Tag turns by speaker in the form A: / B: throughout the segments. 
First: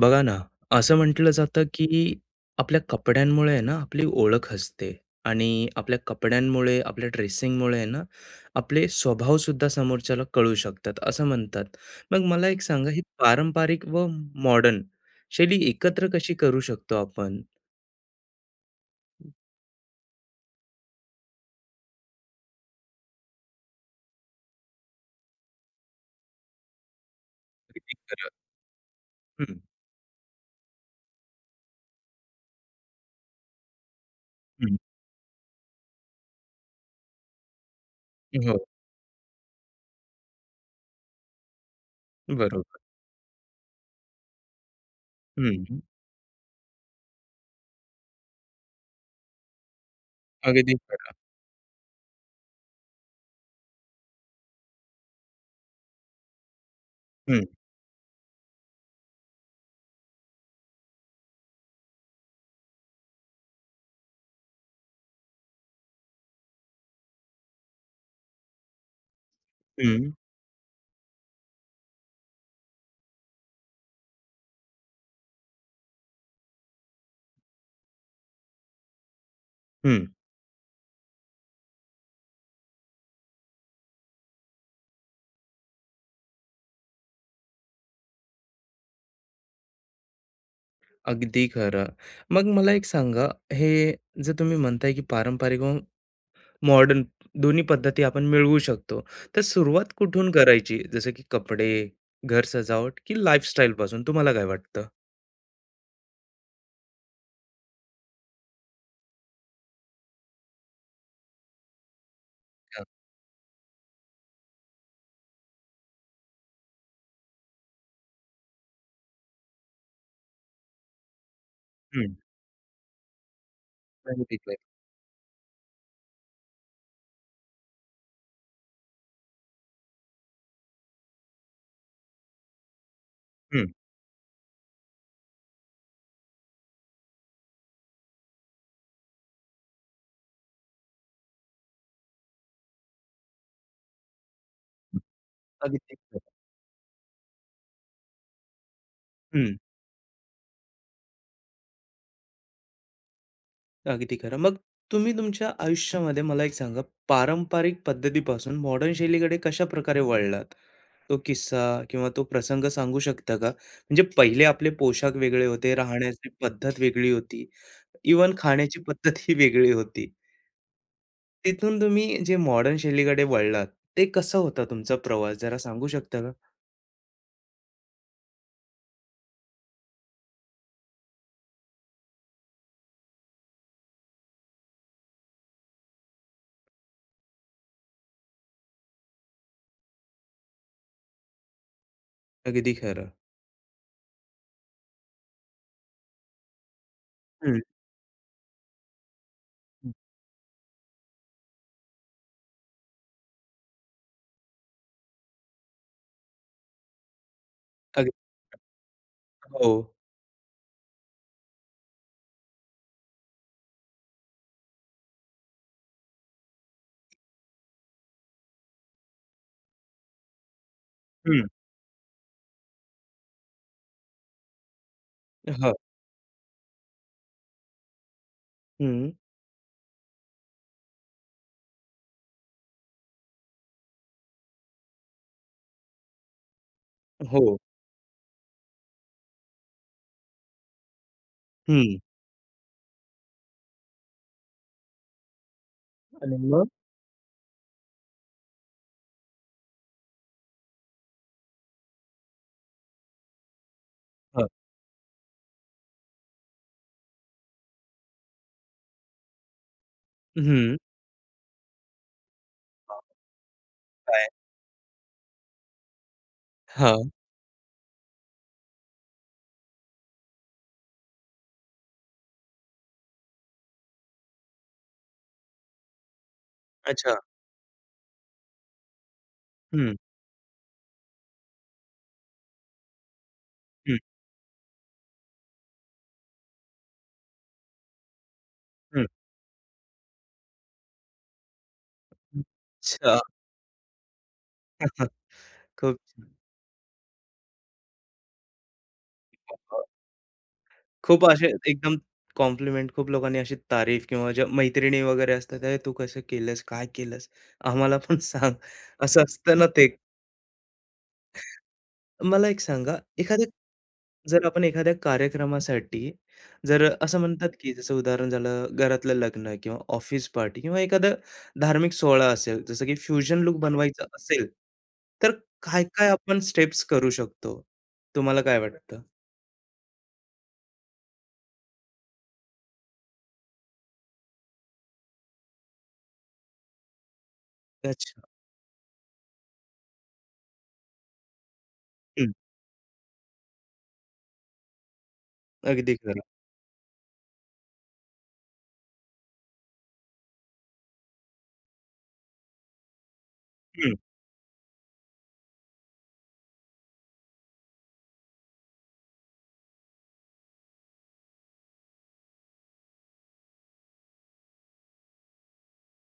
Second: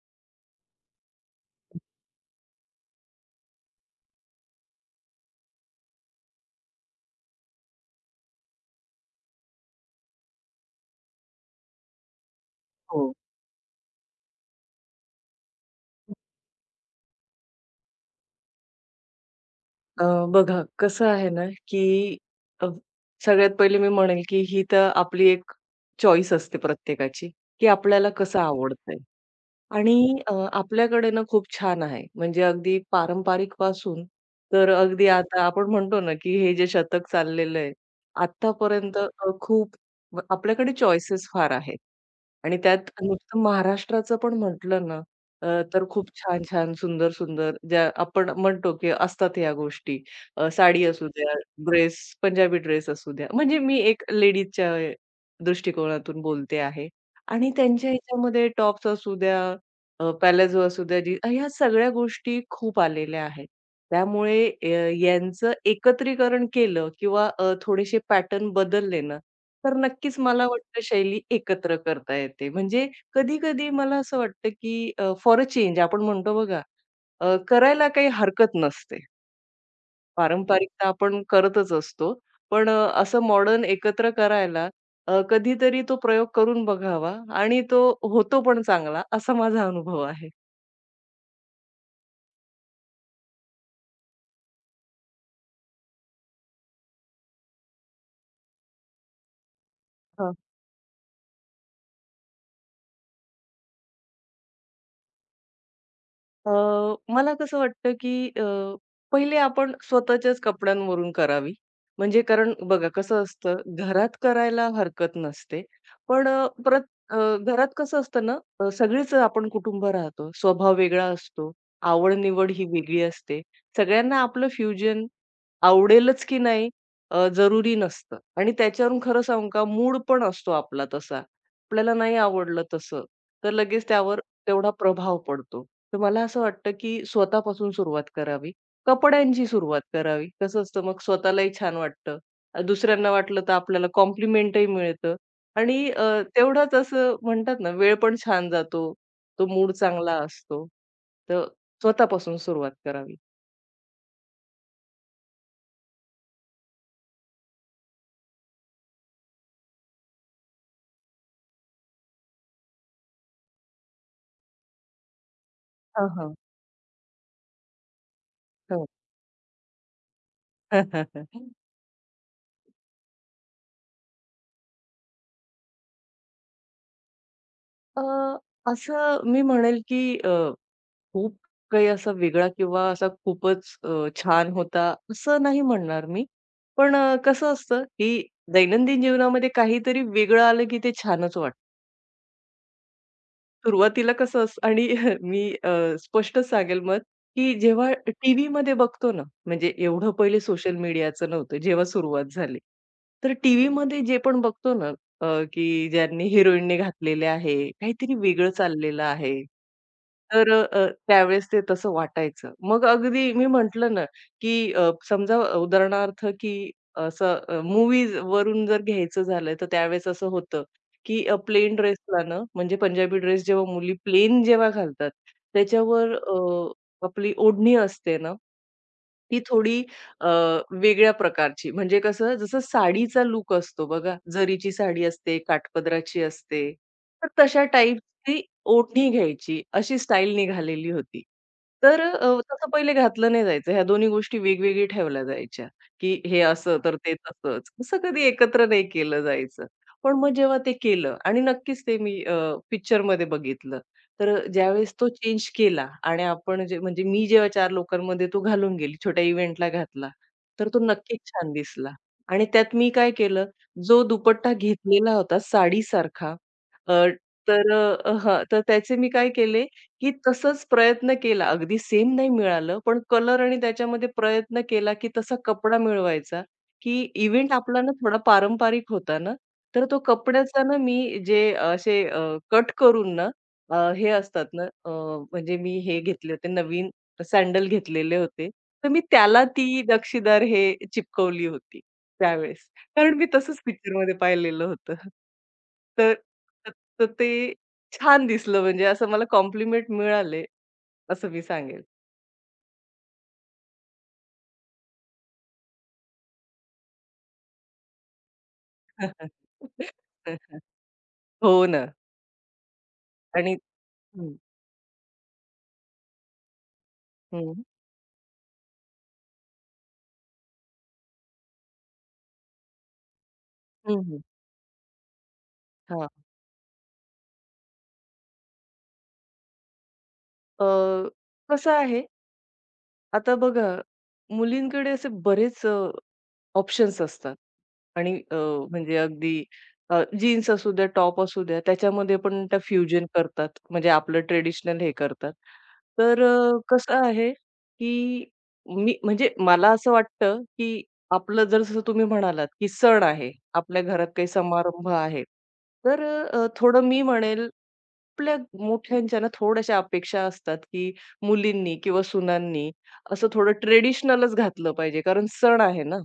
A: बघा ना, असं म्हटलं जातं की आपल्या कपड्यांमुळे आहे ना आपली ओळख असते आणि आपल्या कपड्यांमुळे, आपल्या ड्रेसिंगमुळे आहे ना आपले स्वभाव सुद्धा समोरच्याला कळू शकतात, असं म्हणतात. मग मला एक सांगा, ही
B: हो.
A: पारंपरिक व मॉडर्न शैली एकत्र कशी करू शकतो आपण?
B: अ, बघा कसं आहे ना, की अ, सगळ्यात पहिले मी म्हणेल, की ही तर आपली एक चॉईस असते प्रत्येकाची, की
A: अगदी
B: आपल्याला
A: खरं.
B: कसं आवडतंय
A: हं,
B: आणि आपल्याकडे ना खूप छान आहे. म्हणजे अगदी पारंपरिकपासून तर
A: हं.
B: अगदी आता आपण म्हणतो ना, की हे जे शतक चाललेलं आहे
A: हो,
B: आत्तापर्यंत खूप आपल्याकडे चॉईसेस फार आहेत. आणि
A: बरोबर.
B: त्यात नुसतं महाराष्ट्राचं पण म्हटलं ना,
A: हं,
B: तर खूप छान-छान, सुंदर-सुंदर ज्या आपण म्हणतो, की असतात या गोष्टी.
A: अगदी
B: साडी असू
A: खरं.
B: द्या, ड्रेस, पंजाबी ड्रेस असू द्या. म्हणजे मी एक लेडीजच्या दृष्टिकोनातून बोलते आहे.
A: हं,
B: आणि त्यांच्या ह्याच्यामध्ये टॉप्स असू द्या, अ, असू द्या, जी ह्या सगळ्या गोष्टी खूप आलेल्या आहेत. त्यामुळे यांचं एकत्रीकरण केलं किंवा थोडेसे पॅटर्न बदलले ना, तर
A: हं,
B: नक्कीच मला वाटतं शैली एकत्र करता येते. म्हणजे कधी-कधी मला असं वाटतं, की फॉर अ चेंज आपण म्हणतो बघा, करायला काही हरकत नसते.
A: हं.
B: पारंपरिकता आपण करतच असतो. पण असं मॉडर्न एकत्र करायला कधीतरी तो प्रयोग करून बघावा आणि तो होतो पण चांगला असा माझा अनुभव आहे.
A: अगदी खरं. मग मला एक सांगा, हे जे तुम्ही म्हणताय की पारंपरिक व मॉडर्न दोन्ही पद्धती आपण मिळवू शकतो. तर सुरुवात कुठून करायची? जसं की कपडे, घर सजावट की लाईफस्टाईल पासून तुम्हाला काय वाटतं?
B: अ, मला कसं वाटतं, की पहिले आपण स्वतःच्याच कपड्यांवरून करावी. म्हणजे कारण
A: हां.
B: बघा कसं असतं, घरात करायला हरकत नसते. पण परत अ, घरात कसं असतं ना, सगळीच आपण कुटुंब राहतो. स्वभाव वेगळा असतो.
A: हं.
B: आवड-निवड ही वेगळी असते. सगळ्यांना
A: अगदी
B: आपलं
A: खरं.
B: फ्युजन आवडेलच की नाही जरुरी नसतं. आणि त्याच्यावरून खरं सांगू का मूड पण असतो आपला तसा. आपल्याला नाही आवडलं तसं, तर
A: हं.
B: लगेच त्यावर तेवढा प्रभाव पडतो. तर मला असं वाटतं, की स्वतःपासून सुरुवात करावी. कपड्यांची सुरुवात करावी. कसं असतं मग स्वतःलाही छान वाटतं. दुसऱ्यांना वाटलं तर आपल्याला कॉम्प्लिमेंटही मिळतं आणि
A: अगदी खरं.
B: तेवढाच असं म्हणतात ना, वेळ पण छान जातो. तो
A: हं.
B: मूड चांगला असतो. तर स्वतःपासून सुरुवात करावी.
A: अगदी खरं. मग तुम्ही तुमच्या आयुष्यामध्ये मला एक सांगा, पारंपरिक पद्धतीपासून मॉडर्न शैलीकडे कशाप्रकारे वळलात? तो किस्सा किंवा तो प्रसंग सांगू शकता का? म्हणजे पहिले आपले पोशाख वेगळे होते,
B: हां,
A: राहण्याची
B: हां.
A: पद्धत वेगळी होती, इव्हन खाण्याची
B: हो.
A: पद्धत ही वेगळी होती. तिथून तुम्ही जे मॉडर्न शैलीकडे वळलात, ते कसं होता तुमचा प्रवास जरा सांगू शकता का?
B: अ, असं मी म्हणेल, की खूप काही असा वेगळा किंवा असा खूपच छान होता, असं नाही म्हणणार मी. पण कसं असतं, की दैनंदिन जीवनामध्ये काहीतरी वेगळं आलं, की ते छानच वाटतं.
A: अगदी खरं.
B: सुरुवातीला कसं असं आणि मी स्पष्टच सांगेल मत, की
A: हं,
B: जेव्हा टीव्हीमध्ये बघतो ना, म्हणजे
A: हं.
B: एवढं पहिले सोशल मीडियाचं नव्हतं, जेव्हा सुरुवात झाली. तर टीव्हीमध्ये जे पण बघतो ना, की ज्यांनी हिरोईनने घातलेले आहे,
A: अग
B: काहीतरी वेगळं चाललेलं आहे.
A: हो.
B: तर त्यावेळेस ते तसं वाटायचं. मग अगदी मी म्हटलं ना, की समजा उदाहरणार्थ, की असं मूव्हीजवरून जर घ्यायचं झालं, तर त्यावेळेस असं होतं, की
A: हं.
B: प्लेन ड्रेसला ना, म्हणजे पंजाबी ड्रेस जेव्हा मुली प्लेन जेव्हा घालतात,
A: हं,
B: त्याच्यावर आपली ओढणी असते ना,
A: हं.
B: ती थोडी अ, वेगळ्या प्रकारची म्हणजे कसं जसं साडीचा लूक असतो बघा, जरीची साडी असते, काठपदराची असते, तर
A: हो.
B: तशा टाईपची ओढणी घ्यायची अशी स्टाईल निघालेली होती.
A: हं.
B: तर तसं पहिले घातलं नाही जायचं. ह्या दोन्ही गोष्टी वेगवेगळी ठेवल्या जायच्या, की
A: आणि
B: हे
A: मग?
B: असं तर ते तसंच. असं कधी एकत्र नाही केलं जायचं. पण मग जेव्हा ते केलं आणि नक्कीच ते मी पिक्चरमध्ये बघितलं तर
A: हं.
B: ज्यावेळेस तो चेंज केला आणि आपण जे म्हणजे मी जेव्हा 4 लोकांमध्ये तो घालून गेली, छोट्या इव्हेंटला घातला, तर
A: हं.
B: तो नक्कीच छान दिसला. आणि त्यात मी काय केलं, जो
A: काय?
B: दुपट्टा घेतलेला होता साडीसारखा अ,
A: हां.
B: तर हां, तर त्याचे मी काय केले, की तसंच प्रयत्न केला. अगदी सेम नाही मिळालं, पण कलर आणि त्याच्यामध्ये प्रयत्न केला, की तसा कपडा मिळवायचा, की
A: अच्छा.
B: इव्हेंट आपला ना थोडा पारंपरिक होता ना, तर
A: हं,
B: तो कपड्याचा ना मी जे असे कट करून ना
A: हं,
B: हे असतात ना म्हणजे मी हे घेतले होते नवीन सँडल घेतलेले होते. तर मी
A: हं.
B: त्याला ती नक्षीदार हे चिपकवली होती त्यावेळेस. कारण
A: अच्छा.
B: मी तसंच पिक्चरमध्ये पाहिलेलं होतं.
A: खूप
B: तर
A: छान.
B: त तर ते छान दिसलं म्हणजे असं मला कॉम्प्लिमेंट मिळाले
A: खूप
B: असं मी
A: असे
B: सांगेल.
A: एकदम कॉम्प्लिमेंट खूप लोकांनी अशी तारीफ किंवा ज्या मैत्रिणी वगैरे असतात, "अरे, तू कसं केलंस? काय केलंस? आम्हाला पण सांग." असं असतं ना ते.
B: हो ना.
A: मला एक सांगा, एखाद्या
B: आणि हं,
A: जर आपण एखाद्या कार्यक्रमासाठी जर असं म्हणतात,
B: हं,
A: की जसं उदाहरण झालं घरातलं लग्न किंवा ऑफिस पार्टी किंवा एखादा धार्मिक सोहळा असेल, जसं की फ्युजन लूक
B: हं,
A: बनवायचा
B: हं.
A: असेल, तर काय-काय आपण स्टेप्स करू शकतो? तुम्हाला काय वाटतं?
B: अ, कसं आहे आता बघा मुलींकडे असे बरेच ऑप्शन्स असतात. आणि
A: अच्छा.
B: म्हणजे अगदी जीन्स असू द्या, टॉप असू द्या, त्याच्यामध्ये
A: हं.
B: पण त्या फ्युजन करतात. म्हणजे आपलं ट्रेडिशनल हे करतात.
A: अगदी खरं.
B: तर कसं आहे, की मी म्हणजे मला असं वाटतं, की आपलं जर जसं तुम्ही म्हणालात, की सण आहे, आपल्या
A: हं,
B: घरात काही समारंभ आहे. तर थोडं मी म्हणेल, आपल्या मोठ्यांच्या ना थोड्याशा अपेक्षा असतात, की मुलींनी किंवा सुनांनी असं थोडं ट्रेडिशनलच घातलं पाहिजे. कारण सण आहे ना.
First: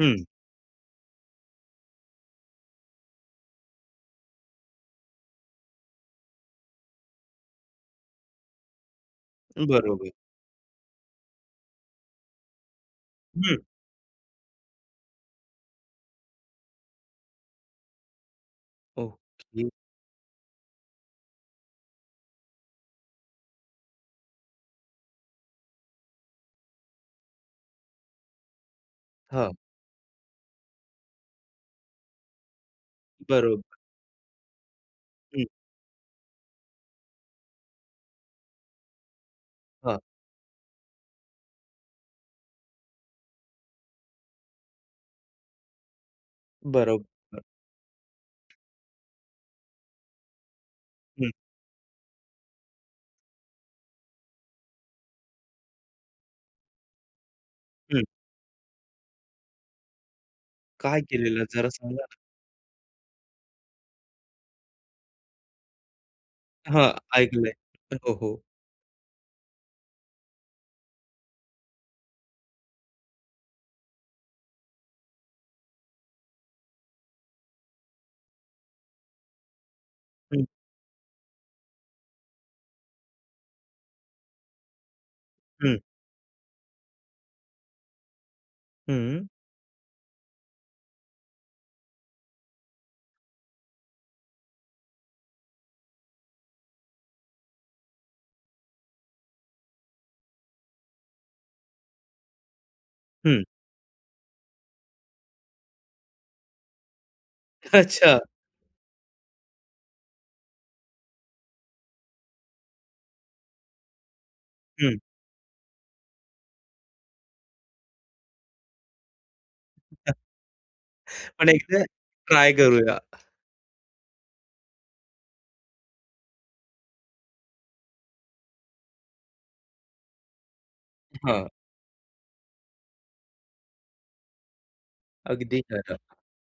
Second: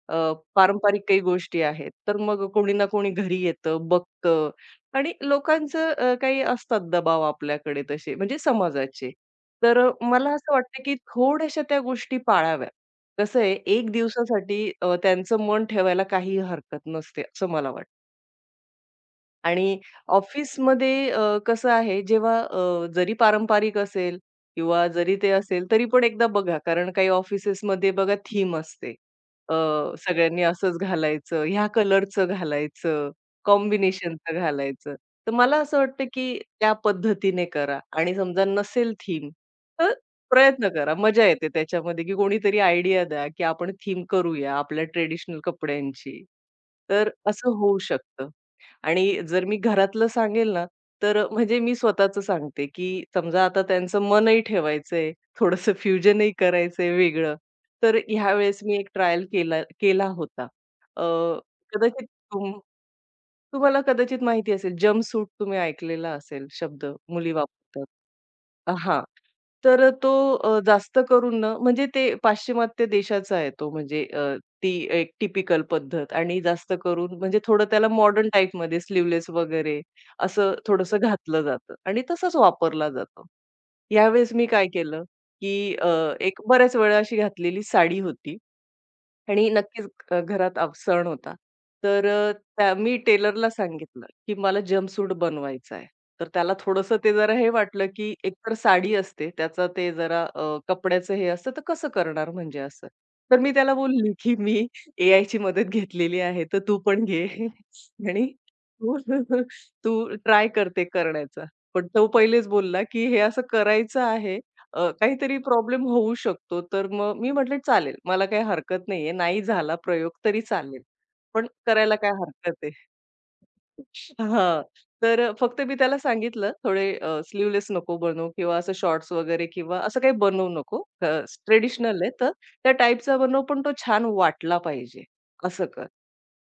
A: हं.
B: पारंपरिक काही गोष्टी आहेत. तर मग कोणी ना कोणी घरी येतं, बघतं आणि लोकांचं काही असतात दबाव आपल्याकडे तसे म्हणजे समाजाचे. तर
A: बरोबर.
B: मला असं वाटतं की थोड्याशा त्या गोष्टी पाळाव्या. कसं आहे,
A: हं.
B: 1 दिवसासाठी त्यांचं मन ठेवायला काहीही हरकत नसते, असं मला वाटतं. आणि
A: ओके.
B: ऑफिसमध्ये कसं आहे जेव्हा जरी पारंपरिक असेल किंवा जरी ते असेल तरी पण एकदा बघा, कारण काही ऑफिसेसमध्ये बघा थीम असते.
A: हां.
B: अ, सगळ्यांनी असंच घालायचं, ह्या कलरचं घालायचं,
A: बरोबर.
B: कॉम्बिनेशनचं घालायचं. तर
A: हं.
B: मला असं वाटतं, की त्या पद्धतीने करा आणि समजा नसेल थीम तर
A: हां.
B: प्रयत्न करा. मजा येते त्याच्यामध्ये, की कोणीतरी आयडिया द्या, की आपण थीम करूया आपल्या ट्रेडिशनल कपड्यांची. तर
A: बरोबर.
B: असं होऊ शकतं. आणि जर मी घरातलं सांगेल ना, तर
A: हं,
B: म्हणजे मी स्वतःचं सांगते, की समजा आता त्यांचं मनही ठेवायचंय, थोडंसं फ्युजनही करायचंय वेगळं. तर
A: हं.
B: ह्यावेळेस मी एक ट्रायल केला केला होता.
A: काय
B: अ,
A: केलेलं जरा
B: कदाचित
A: सांगा?
B: तुम तुम्हाला कदाचित माहिती असेल, जंपसूट तुम्ही ऐकलेला असेल शब्द,
A: हां,
B: मुली
A: ऐकलंय.
B: वापरतात.
A: हो, हो.
B: अ, तर तो जास्त करून ना म्हणजे ते पाश्चिमात्य देशाचा आहे तो म्हणजे ती एक टिपिकल पद्धत आणि जास्त करून म्हणजे थोडं त्याला मॉडर्न टाईपमध्ये स्लीव्हलेस वगैरे
A: हं,
B: असं थोडंसं घातलं जातं आणि तसंच वापरला जातो. यावेळेस मी काय केलं, की
A: हं.
B: एक बऱ्याच वेळा अशी घातलेली साडी होती.
A: हं,
B: आणि नक्कीच घरात अवसण होता. तर त्या मी टेलरला सांगितलं, की मला जंपसूट बनवायचा आहे. तर त्याला थोडंसं ते जरा हे वाटलं, की एकतर साडी असते, त्याचा ते जरा कपड्याचं हे असतं, तर कसं करणार म्हणजे असं. तर
A: हं.
B: मी त्याला बोलली, की "मी एआयची मदत घेतलेली आहे, तर तू पण घे
A: अच्छा.
B: आणि तू तू ट्राय कर करण्याचा." पण तो पहिलेच बोलला, की "हे असं करायचं आहे,
A: हं.
B: काहीतरी प्रॉब्लेम होऊ शकतो. तर मग मी म्हटलं, "चालेल, मला काही हरकत नाहीये. नाही झाला प्रयोग तरी चालेल, पण
A: पण एकदा
B: करायला काय
A: ट्राय
B: हरकत आहे?"
A: करूया.
B: हां. तर फक्त मी त्याला सांगितलं, "थोडे स्लीवलेस नको बनवू किंवा असं शॉर्ट्स वगैरे किंवा असं काही बनवू नको.
A: हां,
B: ट्रेडिशनल आहे, तर त्या टाईपचा बनव, पण तो छान वाटला पाहिजे.
A: अगदी
B: असं कर."
A: खरं.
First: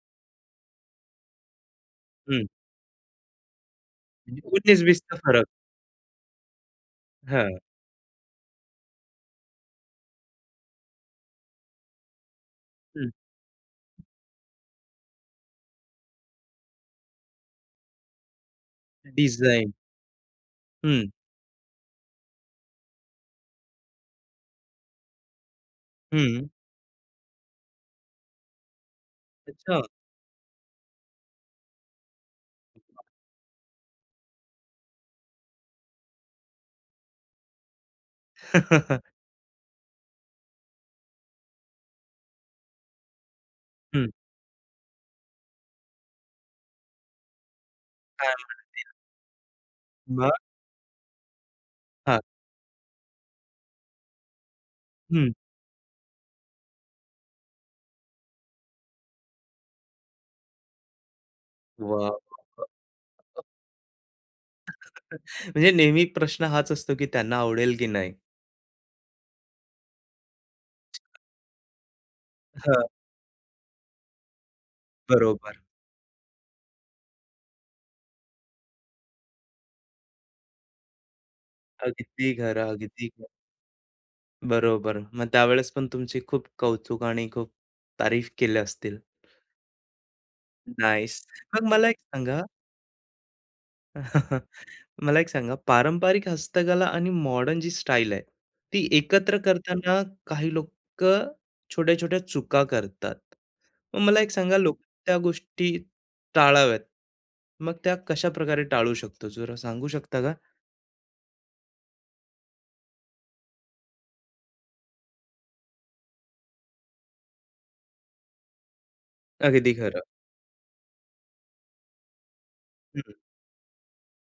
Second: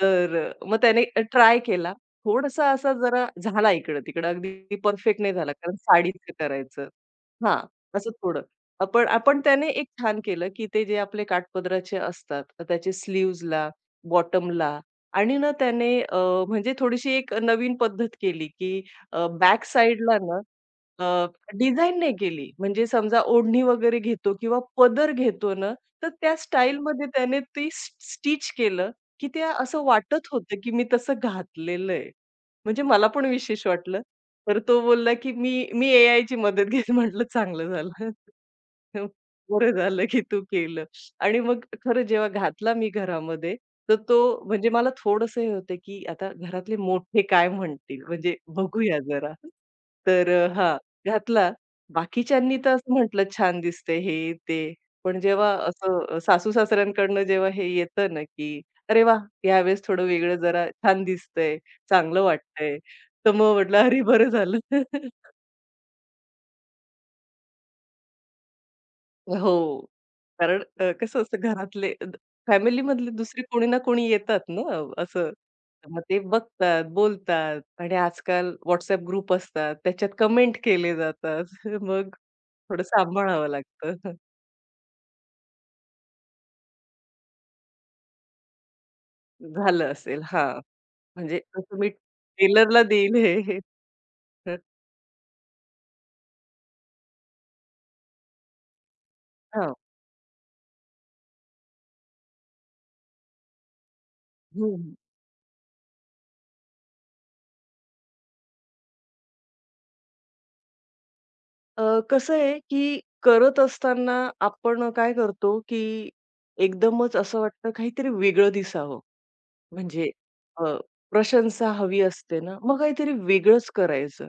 B: तर मग त्याने ट्राय केला.
A: हं.
B: थोडासा असा जरा झाला इकडं-तिकडं, अगदी
A: 19-20
B: परफेक्ट नाही
A: फरक.
B: झाला, कारण साडीचं करायचं.
A: हां.
B: हा, असं थोडं. आपण आपण त्याने एक छान केलं, की ते जे आपले काठपदराचे असतात, तर त्याचे
A: हं.
B: स्लीव्हजला, बॉटमला आणि ना त्याने म्हणजे थोडीशी एक नवीन पद्धत केली, की बॅक
A: डिझाइन.
B: साइडला ना
A: हं,
B: अ, नाही केली. म्हणजे समजा ओढणी वगैरे घेतो किंवा पदर घेतो ना, तर त्या स्टाईलमध्ये त्याने ती स्टिच केलं, की ते
A: अच्छा.
B: असं वाटत होतं, की मी तसं घातलेलं आहे. म्हणजे मला पण विशेष वाटलं तर तो बोलला, की "मी एआय ची मदत घेईन." म्हटलं चांगलं झालं. हं, बरं झालं, की तू केलं. आणि मग खरं जेव्हा घातला मी घरामध्ये, तर
A: हं.
B: तो म्हणजे मला थोडंसं हे होतं, की आता घरातले मोठे काय म्हणतील?
A: काय
B: म्हणजे बघूया जरा. तर
A: मग?
B: हां, घातला.
A: हां.
B: बाकीच्यांनी तर असं म्हटलं, "छान दिसते," हे, ते. पण
A: हं.
B: जेव्हा असं सासू-सासऱ्यांकडनं जेव्हा हे येतं ना, की "अरे वाह! यावेळेस थोडं वेगळं जरा छान दिसतंय,
A: वाह, वाह,
B: चांगलं
A: वाह!
B: वाटतंय." तर मग म्हटलं, "अरे बरं झालं."
A: म्हणजे नेहमी प्रश्न हाच असतो, की त्यांना आवडेल की नाही?
B: हो. कारण कसं असतं घरातले द
A: हां,
B: फॅमिलीमधले दुसरे कोणी ना कोणी येतात ना असं.
A: बरोबर.
B: तर मग ते बघतात, बोलतात आणि आजकाल WhatsApp ग्रुप असतात, त्याच्यात कमेंट केले जातात. मग
A: अगदी खरं,
B: थोडं
A: अगदी खरं.
B: सांभाळावं लागतं.
A: बरोबर. मग त्यावेळेस पण तुमची खूप कौतुक आणि खूप तारीफ केल्या असतील.
B: झालं असेल. हां,
A: नाईस.
B: म्हणजे
A: मग
B: तसं
A: मला
B: मी
A: एक सांगा
B: टेलरला देईल हे, हे. तर
A: मला एक सांगा, पारंपरिक हस्तकला आणि मॉडर्न जी स्टाईल आहे, ती एकत्र
B: हां.
A: करताना काही लोक, छोट्या-छोट्या चुका करतात. मग मला एक सांगा, लोक त्या गोष्टी टाळाव्यात. मग त्या कशाप्रकारे टाळू शकतो, जरा सांगू शकता का?
B: अ, कसं आहे, की करत असताना आपण काय करतो, की एकदमच असं वाटतं काहीतरी वेगळं दिसावं.
A: अगदी
B: म्हणजे
A: खरं.
B: अ, प्रशंसा हवी असते ना, मग
A: हं,
B: काहीतरी वेगळंच करायचं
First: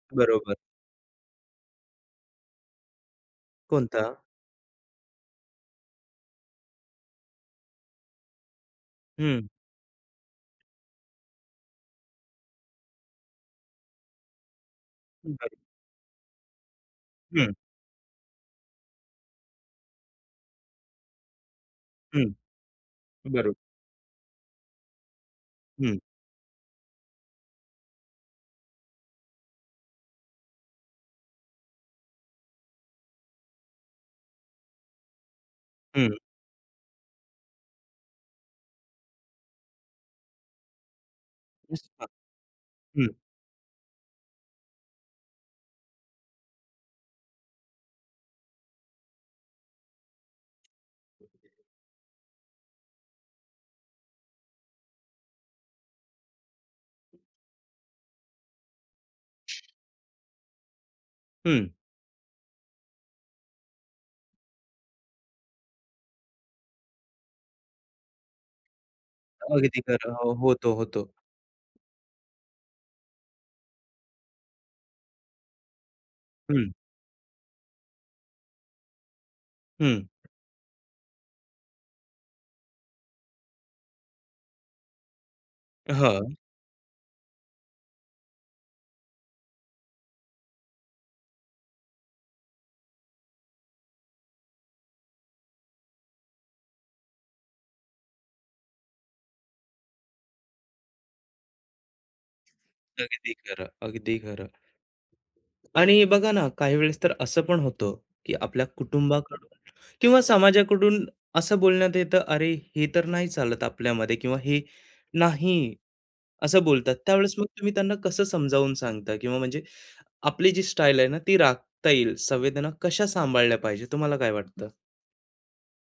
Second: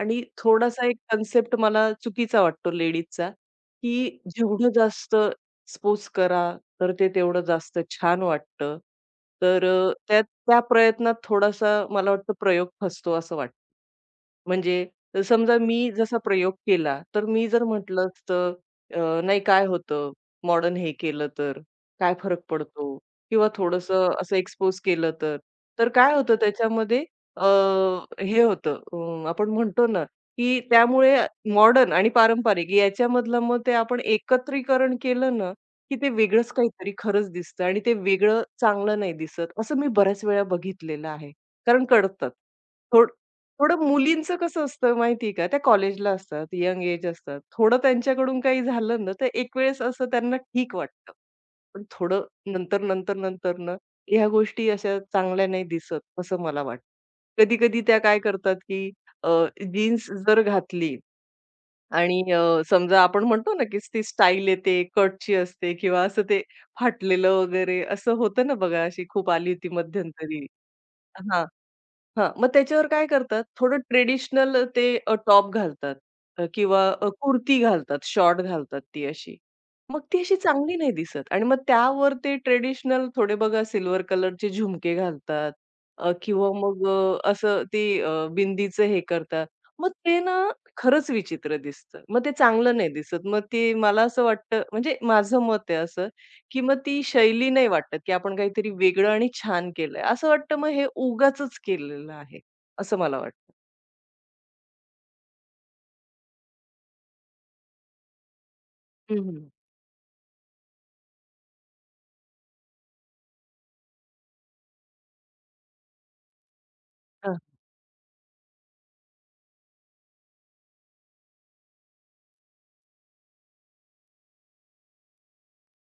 B: आणि
A: बरोबर.
B: थोडासा एक कन्सेप्ट मला चुकीचा वाटतो लेडीजचा,
A: कोणता?
B: की जेवढं जास्त एक्सपोज करा, तर ते तेवढं जास्त छान वाटतं.
A: हं,
B: तर त्यात त्या प्रयत्नात थोडासा मला वाटतं प्रयोग फसतो असं वाटतं. म्हणजे
A: बरोबर.
B: समजा मी जसा प्रयोग केला, तर मी
A: हं,
B: जर म्हटलं असतं, "नाही काय होतं मॉडर्न हे केलं तर? काय
A: हं,
B: फरक पडतो?" किंवा
A: बरोबर.
B: थोडंसं असं एक्सपोज केलं तर. तर
A: हं,
B: काय होतं त्याच्यामध्ये अ, हे होतं, आपण म्हणतो ना, की त्यामुळे मॉडर्न आणि पारंपरिक याच्यामधलं मग ते आपण एकत्रीकरण केलं ना, की ते
A: हं.
B: वेगळंच काहीतरी खरंच दिसतं आणि ते वेगळं चांगलं नाही दिसत. असं मी बऱ्याच वेळा बघितलेलं आहे. कारण
A: हां,
B: कळतात.
A: हं,
B: थोड थोडं मुलींचं कसं असतं माहिती आहे का, त्या कॉलेजला असतात, यंग एज असतात. थोडं त्यांच्याकडून काही झालं ना, तर एक वेळेस असं त्यांना ठीक वाटतं. पण थोडं नंतर, नंतर, नंतर ना, ह्या गोष्टी अशा चांगल्या नाही दिसत, असं मला वाटतं. कधी-कधी त्या काय करतात, की जीन्स जर घातली
A: हं.
B: आणि समजा आपण म्हणतो ना, की ती स्टाईल येते, कटची असते किंवा असं ते फाटलेलं वगैरे असं होतं ना बघा, अशी खूप आली होती
A: अगदी खरं. हो,
B: मध्यंतरी.
A: होतो, होतो.
B: हा हां, मग त्याच्यावर काय करतात थोडं ट्रेडिशनल ते टॉप घालतात अ,
A: हं,
B: किंवा अ, कुर्ती घालतात, शॉर्ट घालतात ती अशी.
A: हं.
B: मग ती अशी चांगली नाही दिसत आणि मग त्यावर ते ट्रेडिशनल थोडे बघा सिल्वर कलरचे झुमके घालतात अ,
A: हां,
B: किंवा मग अ, असं ती अ, बिंदीचं हे करतात. मग ते ना खरंच विचित्र दिसतं. मग ते चांगलं नाही दिसत. मग ते मला असं वाटतं म्हणजे माझं मत आहे असं, की मग ती शैली नाही वाटत, की आपण काहीतरी वेगळं आणि छान केलंय. असं वाटतं मग हे उगाचच केलेलं आहे, असं मला
A: अगदी
B: वाटतं.
A: खरं, अगदी खरं. आणि बघा ना, काही वेळेस तर असं पण होतं, की आपल्या कुटुंबाकडून किंवा समाजाकडून असं बोलण्यात येतं, "अरे, हे तर नाही चालत आपल्यामध्ये" किंवा "हे नाही," असं बोलतात. त्यावेळेस मग तुम्ही त्यांना कसं समजावून सांगता? किंवा म्हणजे आपली जी स्टाईल आहे ना, ती राखता येईल, संवेदना कशा सांभाळल्या पाहिजे, तुम्हाला काय वाटतं?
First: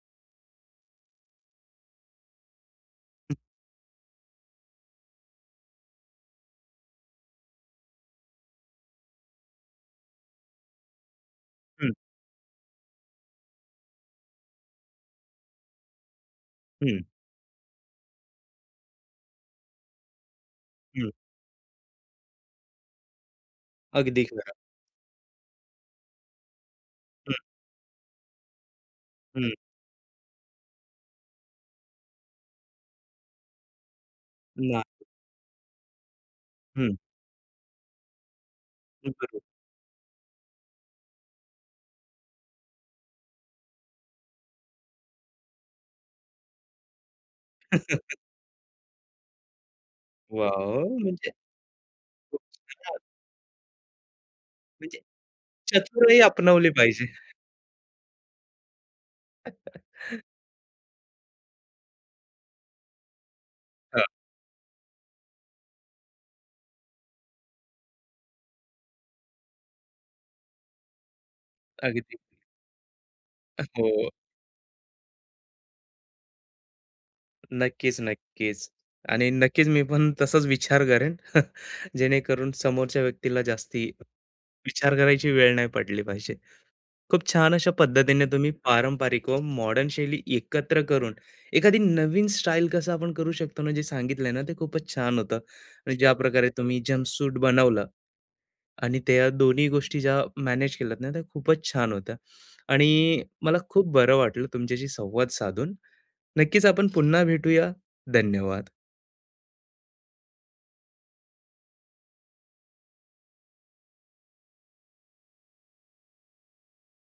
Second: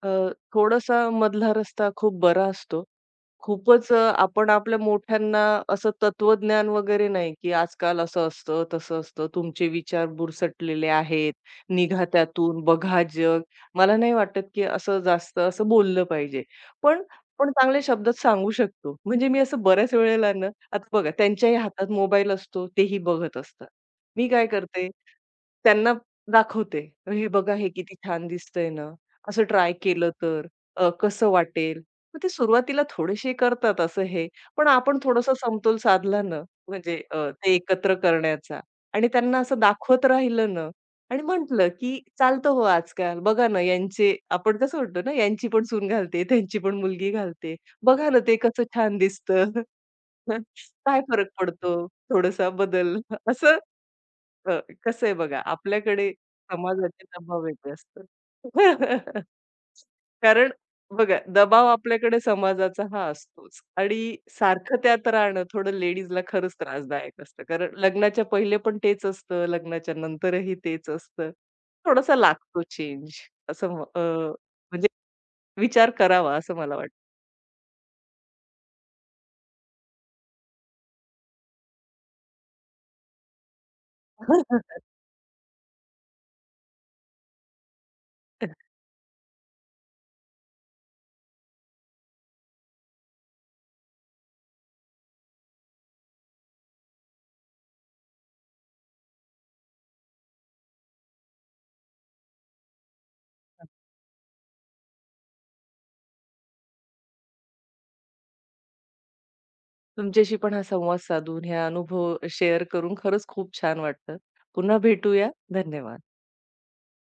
B: अ, थोडासा मधला रस्ता खूप बरा असतो. खूपच अ, आपण आपल्या मोठ्यांना असं तत्वज्ञान वगैरे नाही, की आजकाल असं असतं, तसं असतं, तुमचे विचार बुरसटलेले आहेत,
A: हं,
B: निघा त्यातून, बघा जग. मला नाही वाटत, की असं जास्त असं बोललं पाहिजे.
A: हं,
B: पण पण चांगल्या शब्दात सांगू शकतो. म्हणजे मी असं बऱ्याच वेळेला ना आता बघा
A: हं.
B: त्यांच्याही हातात मोबाईल असतो, तेही बघत असतात.
A: अगदी
B: मी काय
A: खरं.
B: करते, त्यांना दाखवते, "हे
A: हं,
B: बघा, हे किती छान दिसतंय ना." असं
A: हं.
B: ट्राय केलं तर कसं वाटेल? मग ते सुरुवातीला थोडेसे करतात असं हे, पण
A: ना
B: आपण थोडासा समतोल साधला ना,
A: हं.
B: म्हणजे ते एकत्र करण्याचा आणि
A: बरोबर.
B: त्यांना असं दाखवत राहिलं ना आणि म्हटलं, की चालतं हो आजकाल. बघा ना यांचे आपण कसं म्हणतो ना, यांची पण सून घालते, त्यांची पण मुलगी घालते. बघा ना ते कसं छान दिसतं.
A: वॉव!
B: काय फरक
A: म्हणजे
B: पडतो?
A: खूप
B: थोडासा बदल
A: छान.
B: असं अ,
A: म्हणजे
B: कसं आहे बघा, आपल्याकडे
A: चतुराई अपनावली
B: समाजाचे
A: पाहिजे.
B: दबाव वेगळे असतात. कारण बघा, दबाव आपल्याकडे समाजाचा हा असतोच
A: हां,
B: आणि सारखं त्यात राहणं थोडं लेडीजला खरंच त्रासदायक असतं. कारण लग्नाच्या पहिले पण तेच असतं, लग्नाच्या नंतरही तेच असतं. थोडासा
A: अगदी.
B: लागतो चेंज असं म अ,
A: हो.
B: म्हणजे विचार करावा असं मला वाटतं.
A: नक्कीच, नक्कीच. आणि नक्कीच मी पण तसाच विचार करेन. जेणेकरून समोरच्या व्यक्तीला जास्ती विचार करायची वेळ नाही पडली पाहिजे. खूप छान अशा पद्धतीने तुम्ही पारंपरिक व मॉडर्न शैली एकत्र करून एखादी नवीन स्टाईल कसं आपण करू शकतो ना, जे सांगितलंय ना, ते खूपच छान होतं. आणि ज्या प्रकारे तुम्ही जंपसूट बनवलं आणि त्या दोन्ही गोष्टी ज्या मॅनेज केल्यात ना, त्या खूपच छान होत्या. आणि मला खूप बरं वाटलं तुमच्याशी संवाद साधून. नक्कीच आपण पुन्हा भेटूया. धन्यवाद.
B: तुमच्याशी पण हा संवाद साधून, हे अनुभव शेअर करून खरंच खूप छान वाटलं. पुन्हा भेटूया. धन्यवाद.